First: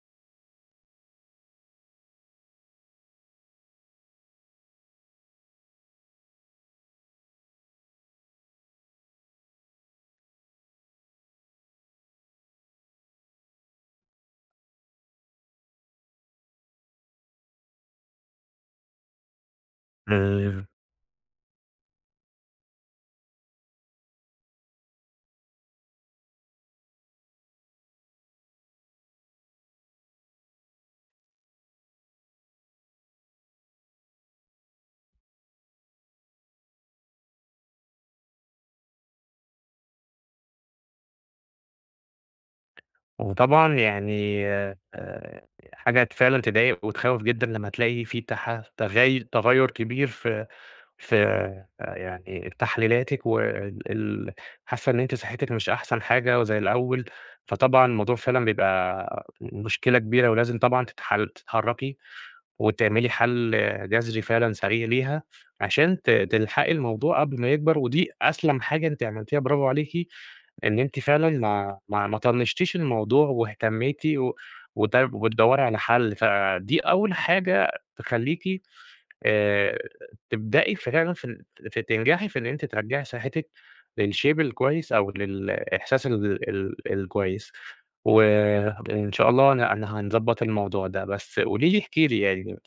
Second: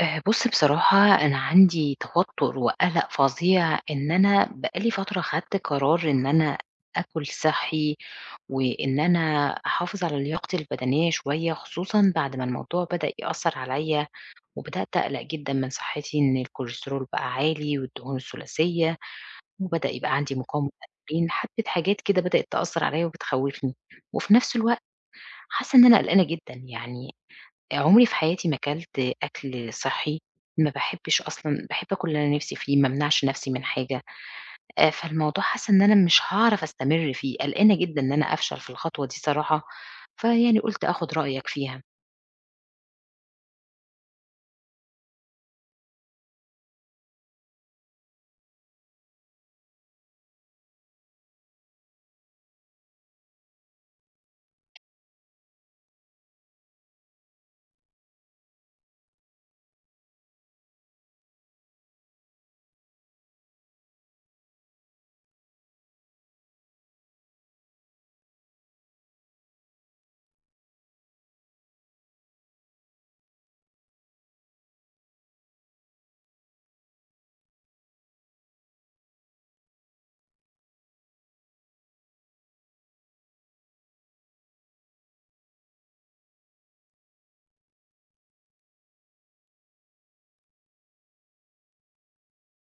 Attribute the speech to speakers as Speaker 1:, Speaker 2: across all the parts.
Speaker 1: بُص، بصراحة أنا عندي توتُّر وقَلَق فظيع. إن أنا بقى لي فترة خدت قرار إن أنا آكُل صحّي، وإن أنا أحافظ على لياقتي البدنية شوية، خصوصًا بعد ما الموضوع بدأ يأثّر عليّا وبدأت أقلق جدًا من صحّتي، إن الكوليسترول بقى عالي والدهون الثلاثية وبدأ يبقى عندي
Speaker 2: إمم،
Speaker 1: مقاومة أنسولين، حبّة حاجات كده بدأت تأثّر عليّا وبتخوّفني، وفي نَفْس الوقت حاسّة إن أنا قلقانة جدًا، يعني عمري في حياتي ما اكلت أكل صحّي، ما باحبش أصلًا، باحب آكل اللي أنا نِفْسي فيه، ما امنعش نَفْسي من حاجة، فالموضوع حاسة إن أنا مش هاعرف أستمر فيه، قلقانة جدًا إن أنا أفشل في الخطوة دي صراحة، فيعني قُلت آخُد رأيك فيها.
Speaker 2: وطبعًا يعني حاجة فعلًا تضايق وتخوّف جدًا لمّا تلاقي في تح تغي تغيُّر كبير في في آه، يعني تحليلاتِك وال ال حاسة إن أنتِ صحتِك مش أحسن حاجة وزي الأول، فطبعًا الموضوع فعلًا بيبقى مشكلة كبيرة ولازم طبعًا تتحرّكي وتعملي حَل جذري فعلًا سريع ليها عشان تلحقي الموضوع قبل ما يكبر، ودي أسلم حاجة أنتِ عملتيها، برافو عليكِ إن أنتِ فعلًا ما طنشتيش الموضوع واهتميتِ و وت وتدوّري على حل، فدي أول حاجة تخلّيكِ آآ تبدئي فعلًا في ال ت تنجحي في إن أنتِ ترجّعي صحتِك للshape الكويس أو للإحساس ال ال الكويس، وإن شاء الله أنا هنضبّط الموضوع ده، بس قولي لي، احكي لي يعني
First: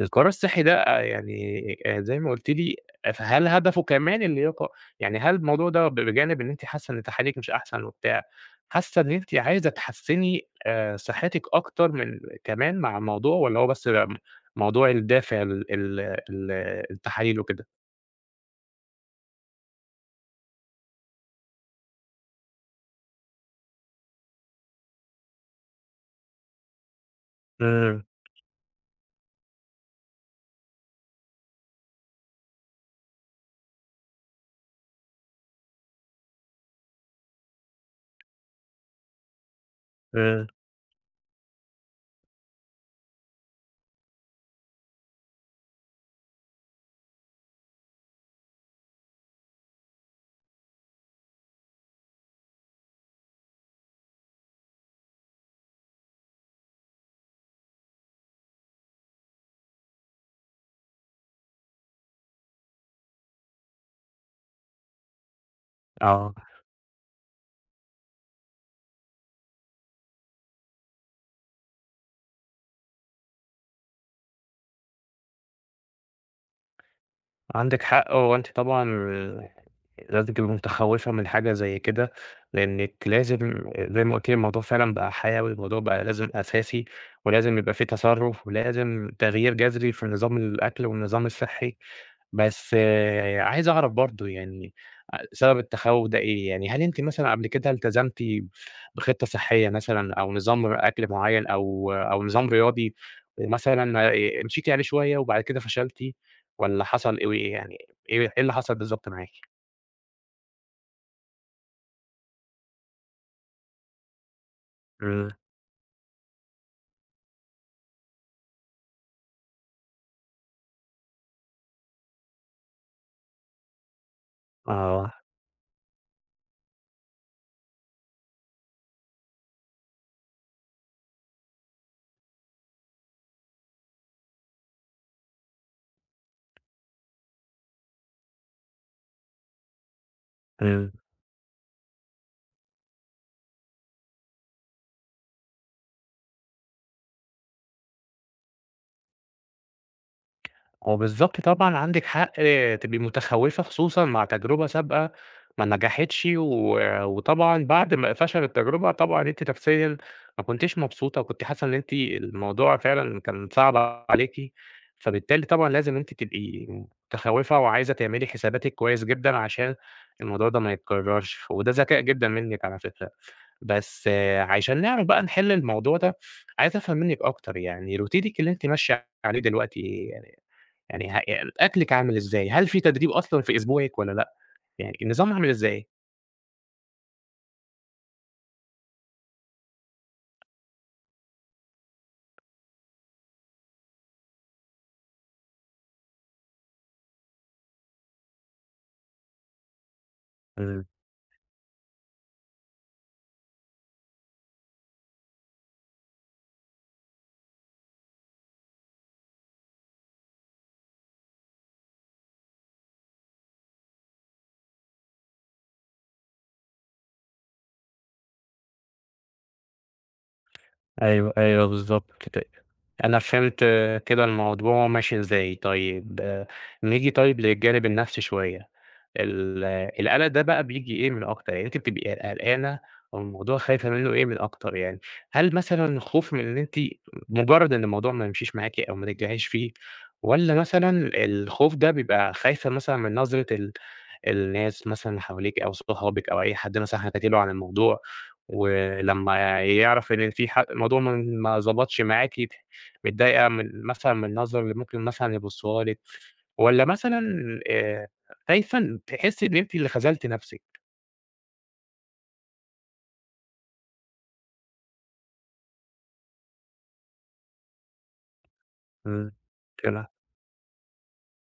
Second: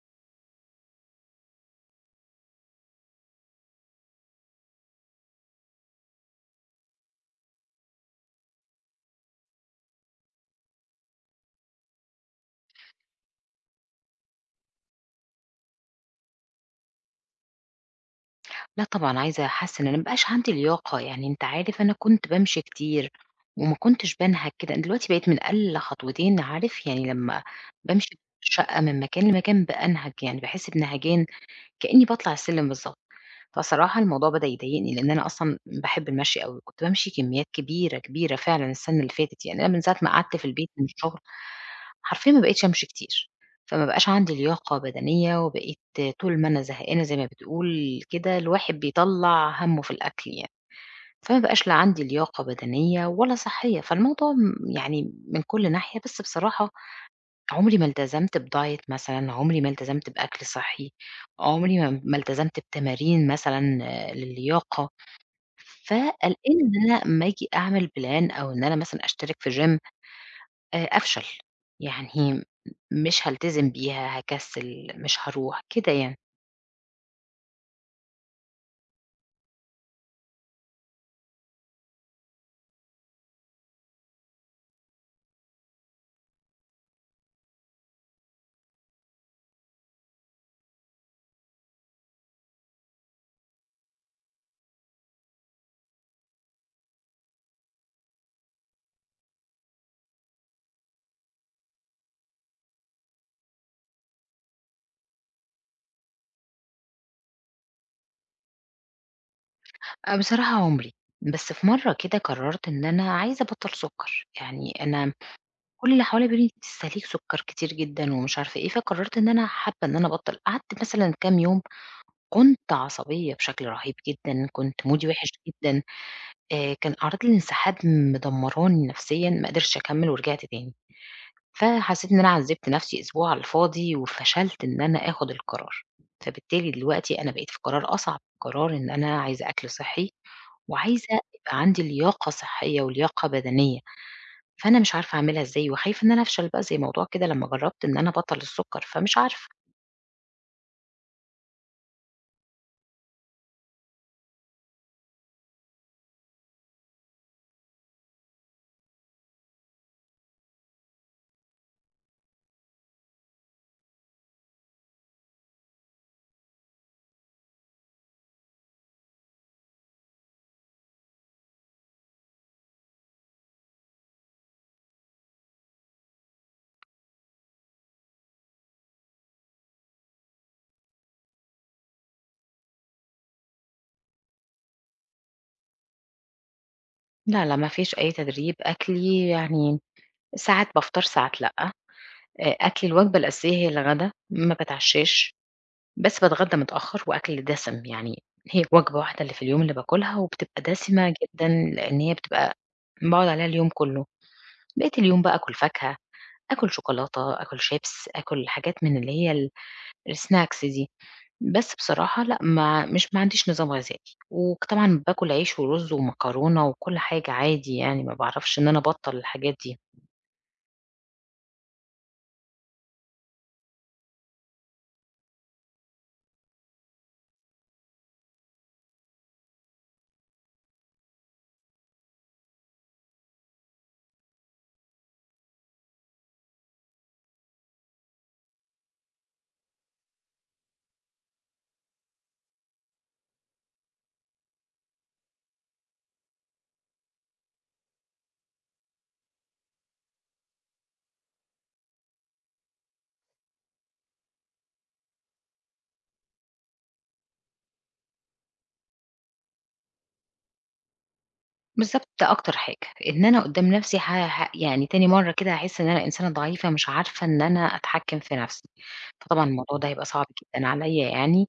Speaker 2: القرار الصحّي ده يعني زي ما قُلتِ لي آه، فهل هدفه كمان اللياقة؟ يعني هل الموضوع ده بجانب إن أنتِ حاسّة إن تحاليلِك مش أحسن وبتاع، حاسّة إن أنتِ عايزة تحسّني صحتِك أكتر من كمان مع الموضوع، والّا هو بس بقى موضوع الدافع ال ال ال التحاليل وكده؟
Speaker 1: لأ طبعًا عايزة أحسّن، أنا ما بقاش عندي لياقة، يعني أنت عارف أنا كنت بامشي كتير وما كنتش بانهَك كده، دلوقتي بقيت من أقل خطوتين عارف يعني لمّا
Speaker 2: إمم.
Speaker 1: بامشي في الشقة من مكان لمكان بانهَك، يعني باحس بنهجان كإنّي باطلع السلِّم بالضبط. فصراحة الموضوع بدأ يضايقني، لإن أنا أصلًا باحب المشي أوي، كنت بامشي كميات كبيرة، كبيرة فعلًا السنة اللي فاتت، يعني أنا من ساعة ما قعدت في
Speaker 2: إمم.
Speaker 1: البيت من الشغل، حرفيًا ما بقيتش أمشي كتير، فما بقاش عندي لياقة بدنية، وبقيت طول ما أنا زهقانة زي ما بتقول كده، الواحد بيطلّع هَمُّه في الأكل يعني، فما بقاش لا عندي لياقة بدنية ولا صحية، فالموضوع يعني من كل ناحية، بس بصراحة عمري ما التزمت بdiet مثلًا، عمري ما التزمت بأكل صحّي، عمري ما التزمت بتمارين مثلًا، آه، للياقة،
Speaker 2: آه.
Speaker 1: فقلقانة إن أنا أمّا آجي أعمل plan أو إن أنا مثلًا أشترك في gym أفشل، يعني مش هالتزم بيها، هاكسّل، مش هاروح، كده يعني.
Speaker 2: عندِك حق، هو أنتِ طبعًا لازم تبقي متخوّفة من حاجة زي كده، لإنِّك لازم، زي ما قُلتِ لي الموضوع فعلًا بقى حيوي، الموضوع بقى لازم أساسي، ولازم يبقى في تصرُّف، ولازم تغيير جذري في نظام الأكل والنظام الصحّي. بس آه، عايز أعرف برضه يعني سبب التخوّف ده إيه؟ يعني هل أنتِ مثلًا قبل كده التزمتِ بخطة صحّية مثلًا أو نظام أكل معيّن أو نظام رياضي ومثلًا مشيتِ عليه شوية وبعد كده فشلتِ، والّا حصل إيه يعني، إيه اللي حصل بالضبط معاكِ؟
Speaker 1: أ بصراحة عمري، بس في مرّة كده قررت إن أنا عايزة أبطّل سُكّر، يعني أنا
Speaker 2: إمم.
Speaker 1: كل اللي حواليّا بيقولوا لي: "أنتِ بتستهلكي سُكّر كتير جدًا." ومش عارفة إيه، فقررت إن أنا حابة إن أنا أبطّل. قعدت مثلًا كام يوم كنت عصبية بشكل رهيب جدًا، كنت مودي
Speaker 2: آه.
Speaker 1: وِحِش جدًا، كان أعراض الانسحاب مدمّراني نفسيًا، ما قدرتش أكمّل ورجعت تاني، فحسّيت إن أنا عذّبت نفسي أسبوع على الفاضي وفشلت إن أنا آخُد القرار، فبالتالي دلوقتي أنا بقيت في قرار أصعب، قرار إن أنا عايزة أكل صحّي
Speaker 2: إمم.
Speaker 1: وعايزة يبقى عندي لياقة صحّية ولياقة بدنية، فأنا مش عارفة أعملها إزاي وخايفة إن أنا أفشل بقى زي موضوع كده لمّا جرّبت إن أنا أبطّل السُكّر، فمش عارفة.
Speaker 2: هو بالضبط طبعًا عندِك حق آه، تبقي متخوّفة خصوصًا مع تجربة سابقة ما نجحتش، وطبعًا بعد ما فشلت التجربة طبعًا أنتِ نفسيًا ما كنتيش مبسوطة، وكنتِ حاسة إن أنتِ الموضوع فعلًا كان صعب عليكِ، فبالتالي طبعًا لازم أنتِ تبقي متخوّفة وعايزة تعملي حساباتِك كويس جدًا عشان الموضوع ده ما يتكررش، وده ذكاء جدًا منِّك على فكرة. بس آه، عشان نعرف بقى نحل الموضوع ده، عايز أفهم منِّك أكتر يعني روتينِك اللي أنتِ ماشية عليه دلوقتي، يعني ه يعني أكلِك عامل إزاي؟ هل في تدريب أصلًا في أسبوعِك والّا لأ؟ يعني النظام عامل إزاي؟
Speaker 1: لا ما فيش أي تدريب، أكلي يعني ساعات بافطر، ساعات لأ. أكلي الوجبة الأساسية هي الغدا، ما باتعشاش، بس باتغدى متأخر وأكل دسم، يعني هي وجبة واحدة اللي في اليوم اللي باكلها وبتبقى
Speaker 2: إمم.
Speaker 1: دسمة جدًا، لإن هي بتبقى باقعد عليها اليوم كله، بقية اليوم بقى آكل فاكهة، آكل شوكولاتة، آكل شيبس، آكل حاجات من اللي هي الsnacks دي، بس بصراحة لأ، ما عنديش نظام غذائي، وطبعًا باكل عيش ورز ومكرونة وكل حاجة عادي يعني، ما باعرفش إن أنا أبطّل الحاجات دي.
Speaker 2: أيوه، أيوه بالضبط كده. أنا فهمت آه، كده الموضوع ماشي إزاي. طيب آه، نيجي طيب للجانب النفسي شوية. آه، القلق ده بقى بييجي إيه من أكتر؟ يعني أنتِ بتبقي قلقانة أو الموضوع خايفة منّه إيه من أكتر يعني؟ هل مثلًا الخوف من إن أنتِ مجرّد إن الموضوع ما يمشيش معاكِ أو ما تنجحيش فيه، والّا مثلًا الخوف ده بيبقى خايفة مثلًا من نظرة الناس مثلًا اللي حواليكِ أو صحابِك أو أي حد مثلًا حكيتِ له عن الموضوع، ولمّا يعرف إن في الموضوع ما ضبطش معاكِ، متضايقة من مثلًا من النظرة اللي ممكن مثلًا يبصّوها لِك، والّا مثلًا آآ خايفة إن تحسّي إن أنتِ اللي خذلتِ نفسِك؟
Speaker 1: بالضبط، ده أكتر حاجة، إن أنا قدّام نَفْسي ه ه يعني تاني مرّة كده هاحس إن أنا إنسانة ضعيفة مش عارفة إن أنا أتحكّم في نَفْسي،
Speaker 2: إمم.
Speaker 1: فطبعًا الموضوع ده هيبقى
Speaker 2: كده.
Speaker 1: صعب جدًا عليّا يعني،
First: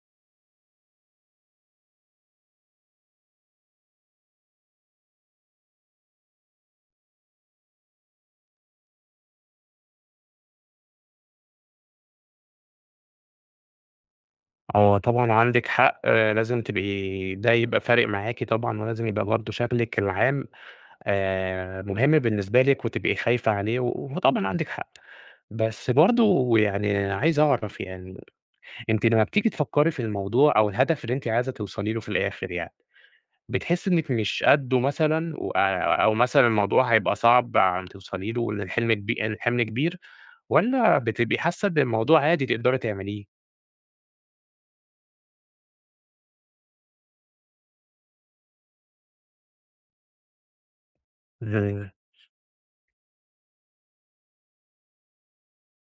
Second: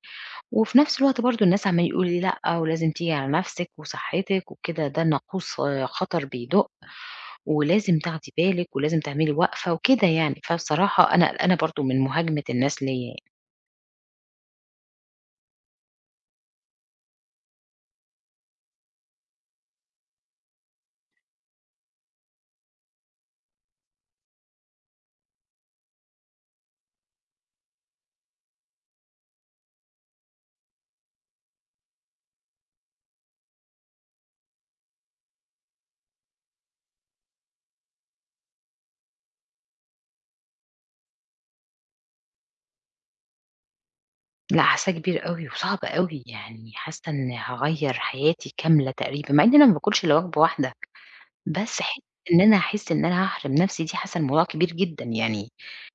Speaker 1: وفي نَفْس الوقت برضه الناس عمّالين يقولوا لي: "لأ، ولازم تيجي على نَفْسِك وصحّتِك وكده، ده ناقوس، آه، خطر بيدُق، ولازم تاخدي بالِك ولازم تعملي وقفة." وكده يعني، فبصراحة أنا قلقانة برضه من مهاجمة الناس ليّا يعني.
Speaker 2: هو طبعًا عندِك حق، آه، لازم تبقي، ده يبقى فارق معاكِ طبعًا، ولازم يبقى برضه شكلِك العام مهم بالنسبة لِك وتبقي خايفة عليه، و- وطبعًا عندِك حق. بس برضه يعني عايز أعرف يعني أنتِ لمّا بتيجي تفكّري في الموضوع أو الهدف اللي أنتِ عايزة توصلي له في الآخر يعني، بتحسّي إنِّك مش قدّه مثلًا و أو مثلًا الموضوع هيبقى صعب عم توصلي له، وإن الحلم كبي الحِمل كبير، والّا بتبقي حاسّة إن الموضوع عادي تقدري تعمليه؟
Speaker 1: لأ حاسّاه كبير أوي وصعب أوي، يعني حاسّة إن هاغيّر حياتي كاملة تقريبًا، مع إن أنا ما باكلش إلا وجبة واحدة. بس
Speaker 2: إمم.
Speaker 1: حتّة إن أنا أحس إن أنا هاحرم نفسي دي، حاسة الموضوع كبير جدًا يعني،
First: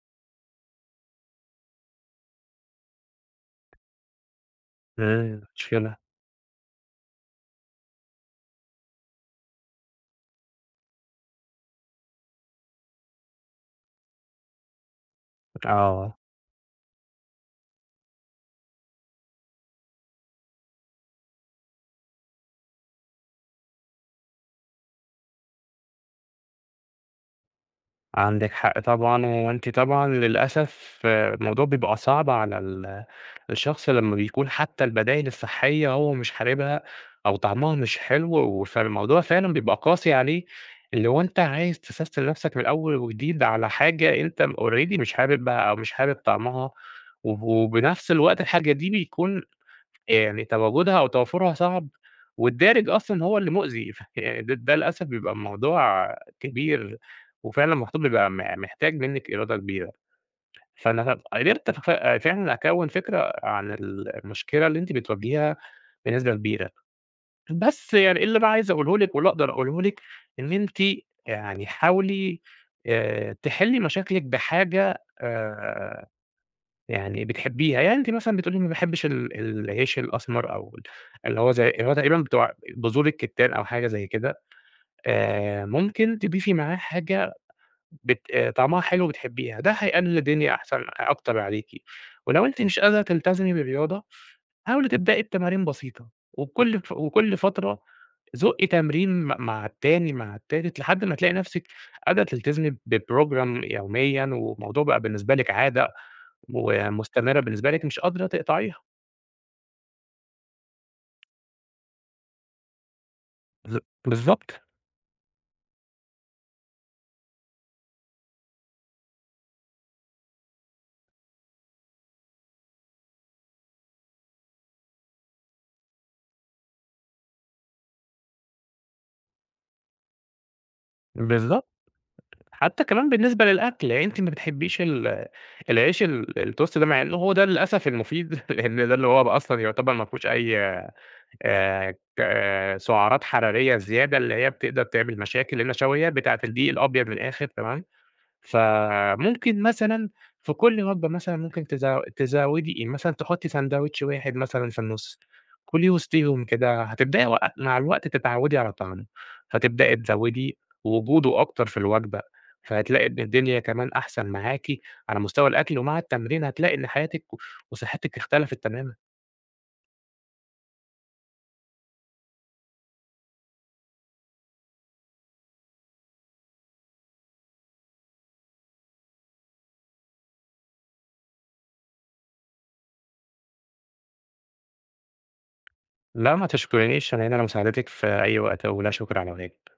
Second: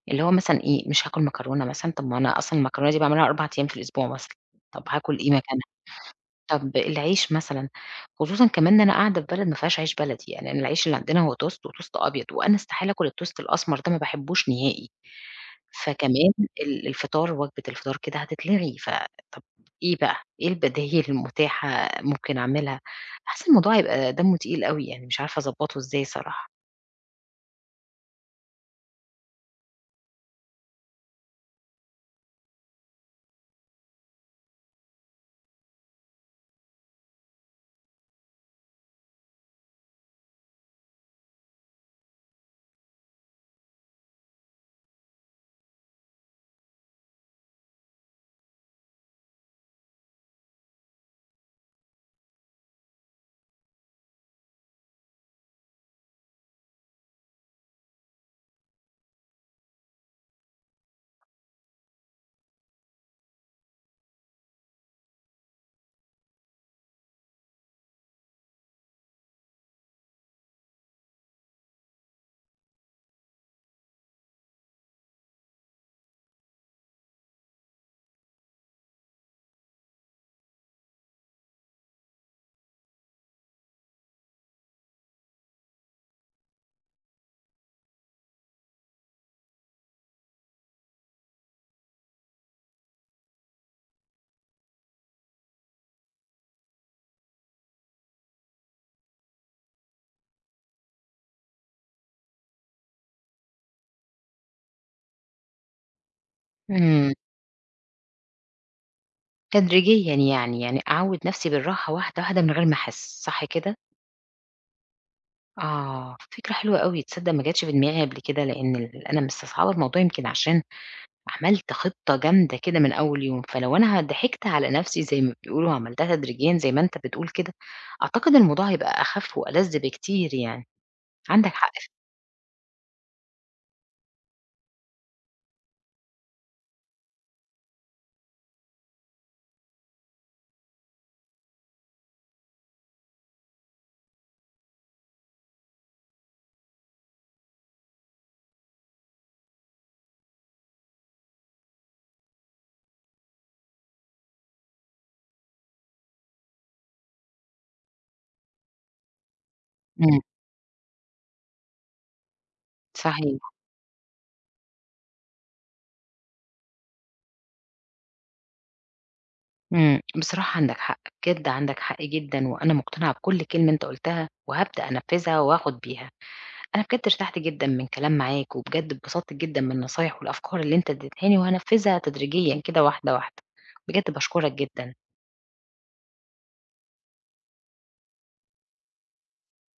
Speaker 1: اللي هو مثلًا إيه، مش هاكل مكرونة مثلًا، طب ما أنا أصلًا المكرونة دي باعملها 4 أيام في الأسبوع مثلًا، طب هاكل إيه
Speaker 2: إمم.
Speaker 1: مكانها؟
Speaker 2: مشكلة.
Speaker 1: طب العيش مثلًا، خصوصًا كمان إن أنا قاعدة في بلد ما فيهاش عيش بلدي، يعني أنا العيش اللي عندنا هو توست وتوست أبيض، وأنا استحالة آكل التوست الأسمر ده، ما باحبوش نهائي،
Speaker 2: آه،
Speaker 1: فكمان الفطار، وجبة الفطار كده هتتلغي، فطب إيه بقى، إيه البدايل المتاحة ممكن أعملها؟ حاسة الموضوع هيبقى دمه تقيل أوي يعني، مش عارفة أضبّطه إزاي صراحة.
Speaker 2: عندِك حق طبعًا، هو أنتِ طبعًا للأسف آه، الموضوع بيبقى صعب على الشخص لمّا بيكون حتى البدايل الصحية هو مش حاببها أو طعمها مش حلو، فالموضوع فعلًا بيبقى قاسي عليه، اللي هو أنت عايز تسَستِل نَفْسك من أول وجديد على حاجة أنت already مش حاببها أو مش حابب طعمها، وبنَفْس الوقت الحاجة دي بيكون يعني تواجدها أو توافرها صعب، والدارج أصلًا هو اللي مؤذي، ف يعني ده للأسف بيبقى الموضوع كبير، وفعلًا المفروض بيبقى محتاج منِّك إرادة كبيرة، فأنا قدرت فعلًا أكوّن فكرة عن المشكلة اللي أنتِ بتواجهيها بنسبة كبيرة، بس يعني اللي أنا عايز أقوله لِك واللي أقدر أقوله لِك، إن أنتِ يعني حاولي تحلّي مشاكلِك بحاجة يعني بتحبيها، يعني أنتِ مثلًا بتقولي ما باحبش العيش الأسمر أو اللي هو زي اللي هو تقريبًا بتوع بذور الكتان أو حاجة زي كده، ممكن تضيفي معاه حاجة بت طعمها حلو بتحبيها، ده هيقلل الدنيا أحسن أكتر عليكِ، ولو أنتِ مش قادرة تلتزمي بالرياضة، حاولي تبدئي بتمارين بسيطة، وبكل ف وكل فترة زُقي تمرين مع التاني، مع التالت، لحد ما تلاقي نفسِك قادرة تلتزمي بprogram يوميًا، والموضوع بقى بالنسبة لِك عادة،
Speaker 1: إمم،
Speaker 2: ومستمرة بالنسبة لِك مش قادرة تقطعيها.
Speaker 1: تدريجيًا يعني، يعني أعوّد نفْسي بالراحة، واحدة واحدة، من غير ما أحس، صح كده؟
Speaker 2: ب بالضبط.
Speaker 1: آه، فكرة حلوة أوي، تصدّق ما جاتش في دماغي قبل كده، لإن أنا مستصعبة الموضوع يمكن عشان عملت خطة جامدة كده من أول يوم، فلو أنا ضحكت على نفْسي زي ما بيقولوا وعملتها تدريجيًا زي ما أنت بتقول كده، أعتقد الموضوع هيبقى أخف وألَذ بكتير يعني، عندك
Speaker 2: بالضبط.
Speaker 1: حق. ف
Speaker 2: حتى كمان بالنسبة للأكل، يعني أنتِ ما بتحبّيش العيش الToast ده مع إنه هو ده للأسف المفيد، لإن ده اللي هو بقى أصلًا يعتبر ما فيهوش أي ك آه، سعرات حرارية زيادة اللي هي بتقدر تعمل مشاكل، النشويات بتاعة الدقيق الأبيض من الآخر، تمام؟ فممكن مثلًا في كل وجبة مثلًا ممكن تزوّدي إيه؟ مثلًا تحطّي ساندوتش واحد مثلًا في النُص، كُلي وسطيهم كده، هتبدئي مع الوقت تتعوّدي على طعمه، فتبدئي
Speaker 1: إمم،
Speaker 2: تزوّدي وجوده أكتر في الوجبة، فهتلاقي إن
Speaker 1: صحيح،
Speaker 2: الدنيا كمان أحسن معاكِ على مستوى الأكل، ومع التمرين هتلاقي إن حياتِك وصحتِك اختلفت تمامًا.
Speaker 1: إمم، بصراحة عندك حق، بجد عندك حق جدًا، وأنا مقتنعة بكُلّ كلمة أنت قُلتها، وهابدأ أنفّذها وآخد بيها. أنا بجد ارتحت جدًا من الكلام معاك، وبجد اتبسطت جدًا من النصايح والأفكار اللي أنت اديتهاني، وهانفذها تدريجيًا كده واحدة واحدة. بجد باشكرك جدًا.
Speaker 2: لا ما تشكرنيش، أنا هنا لمساعدتِك في أي وقت، ولا شكر على واجب.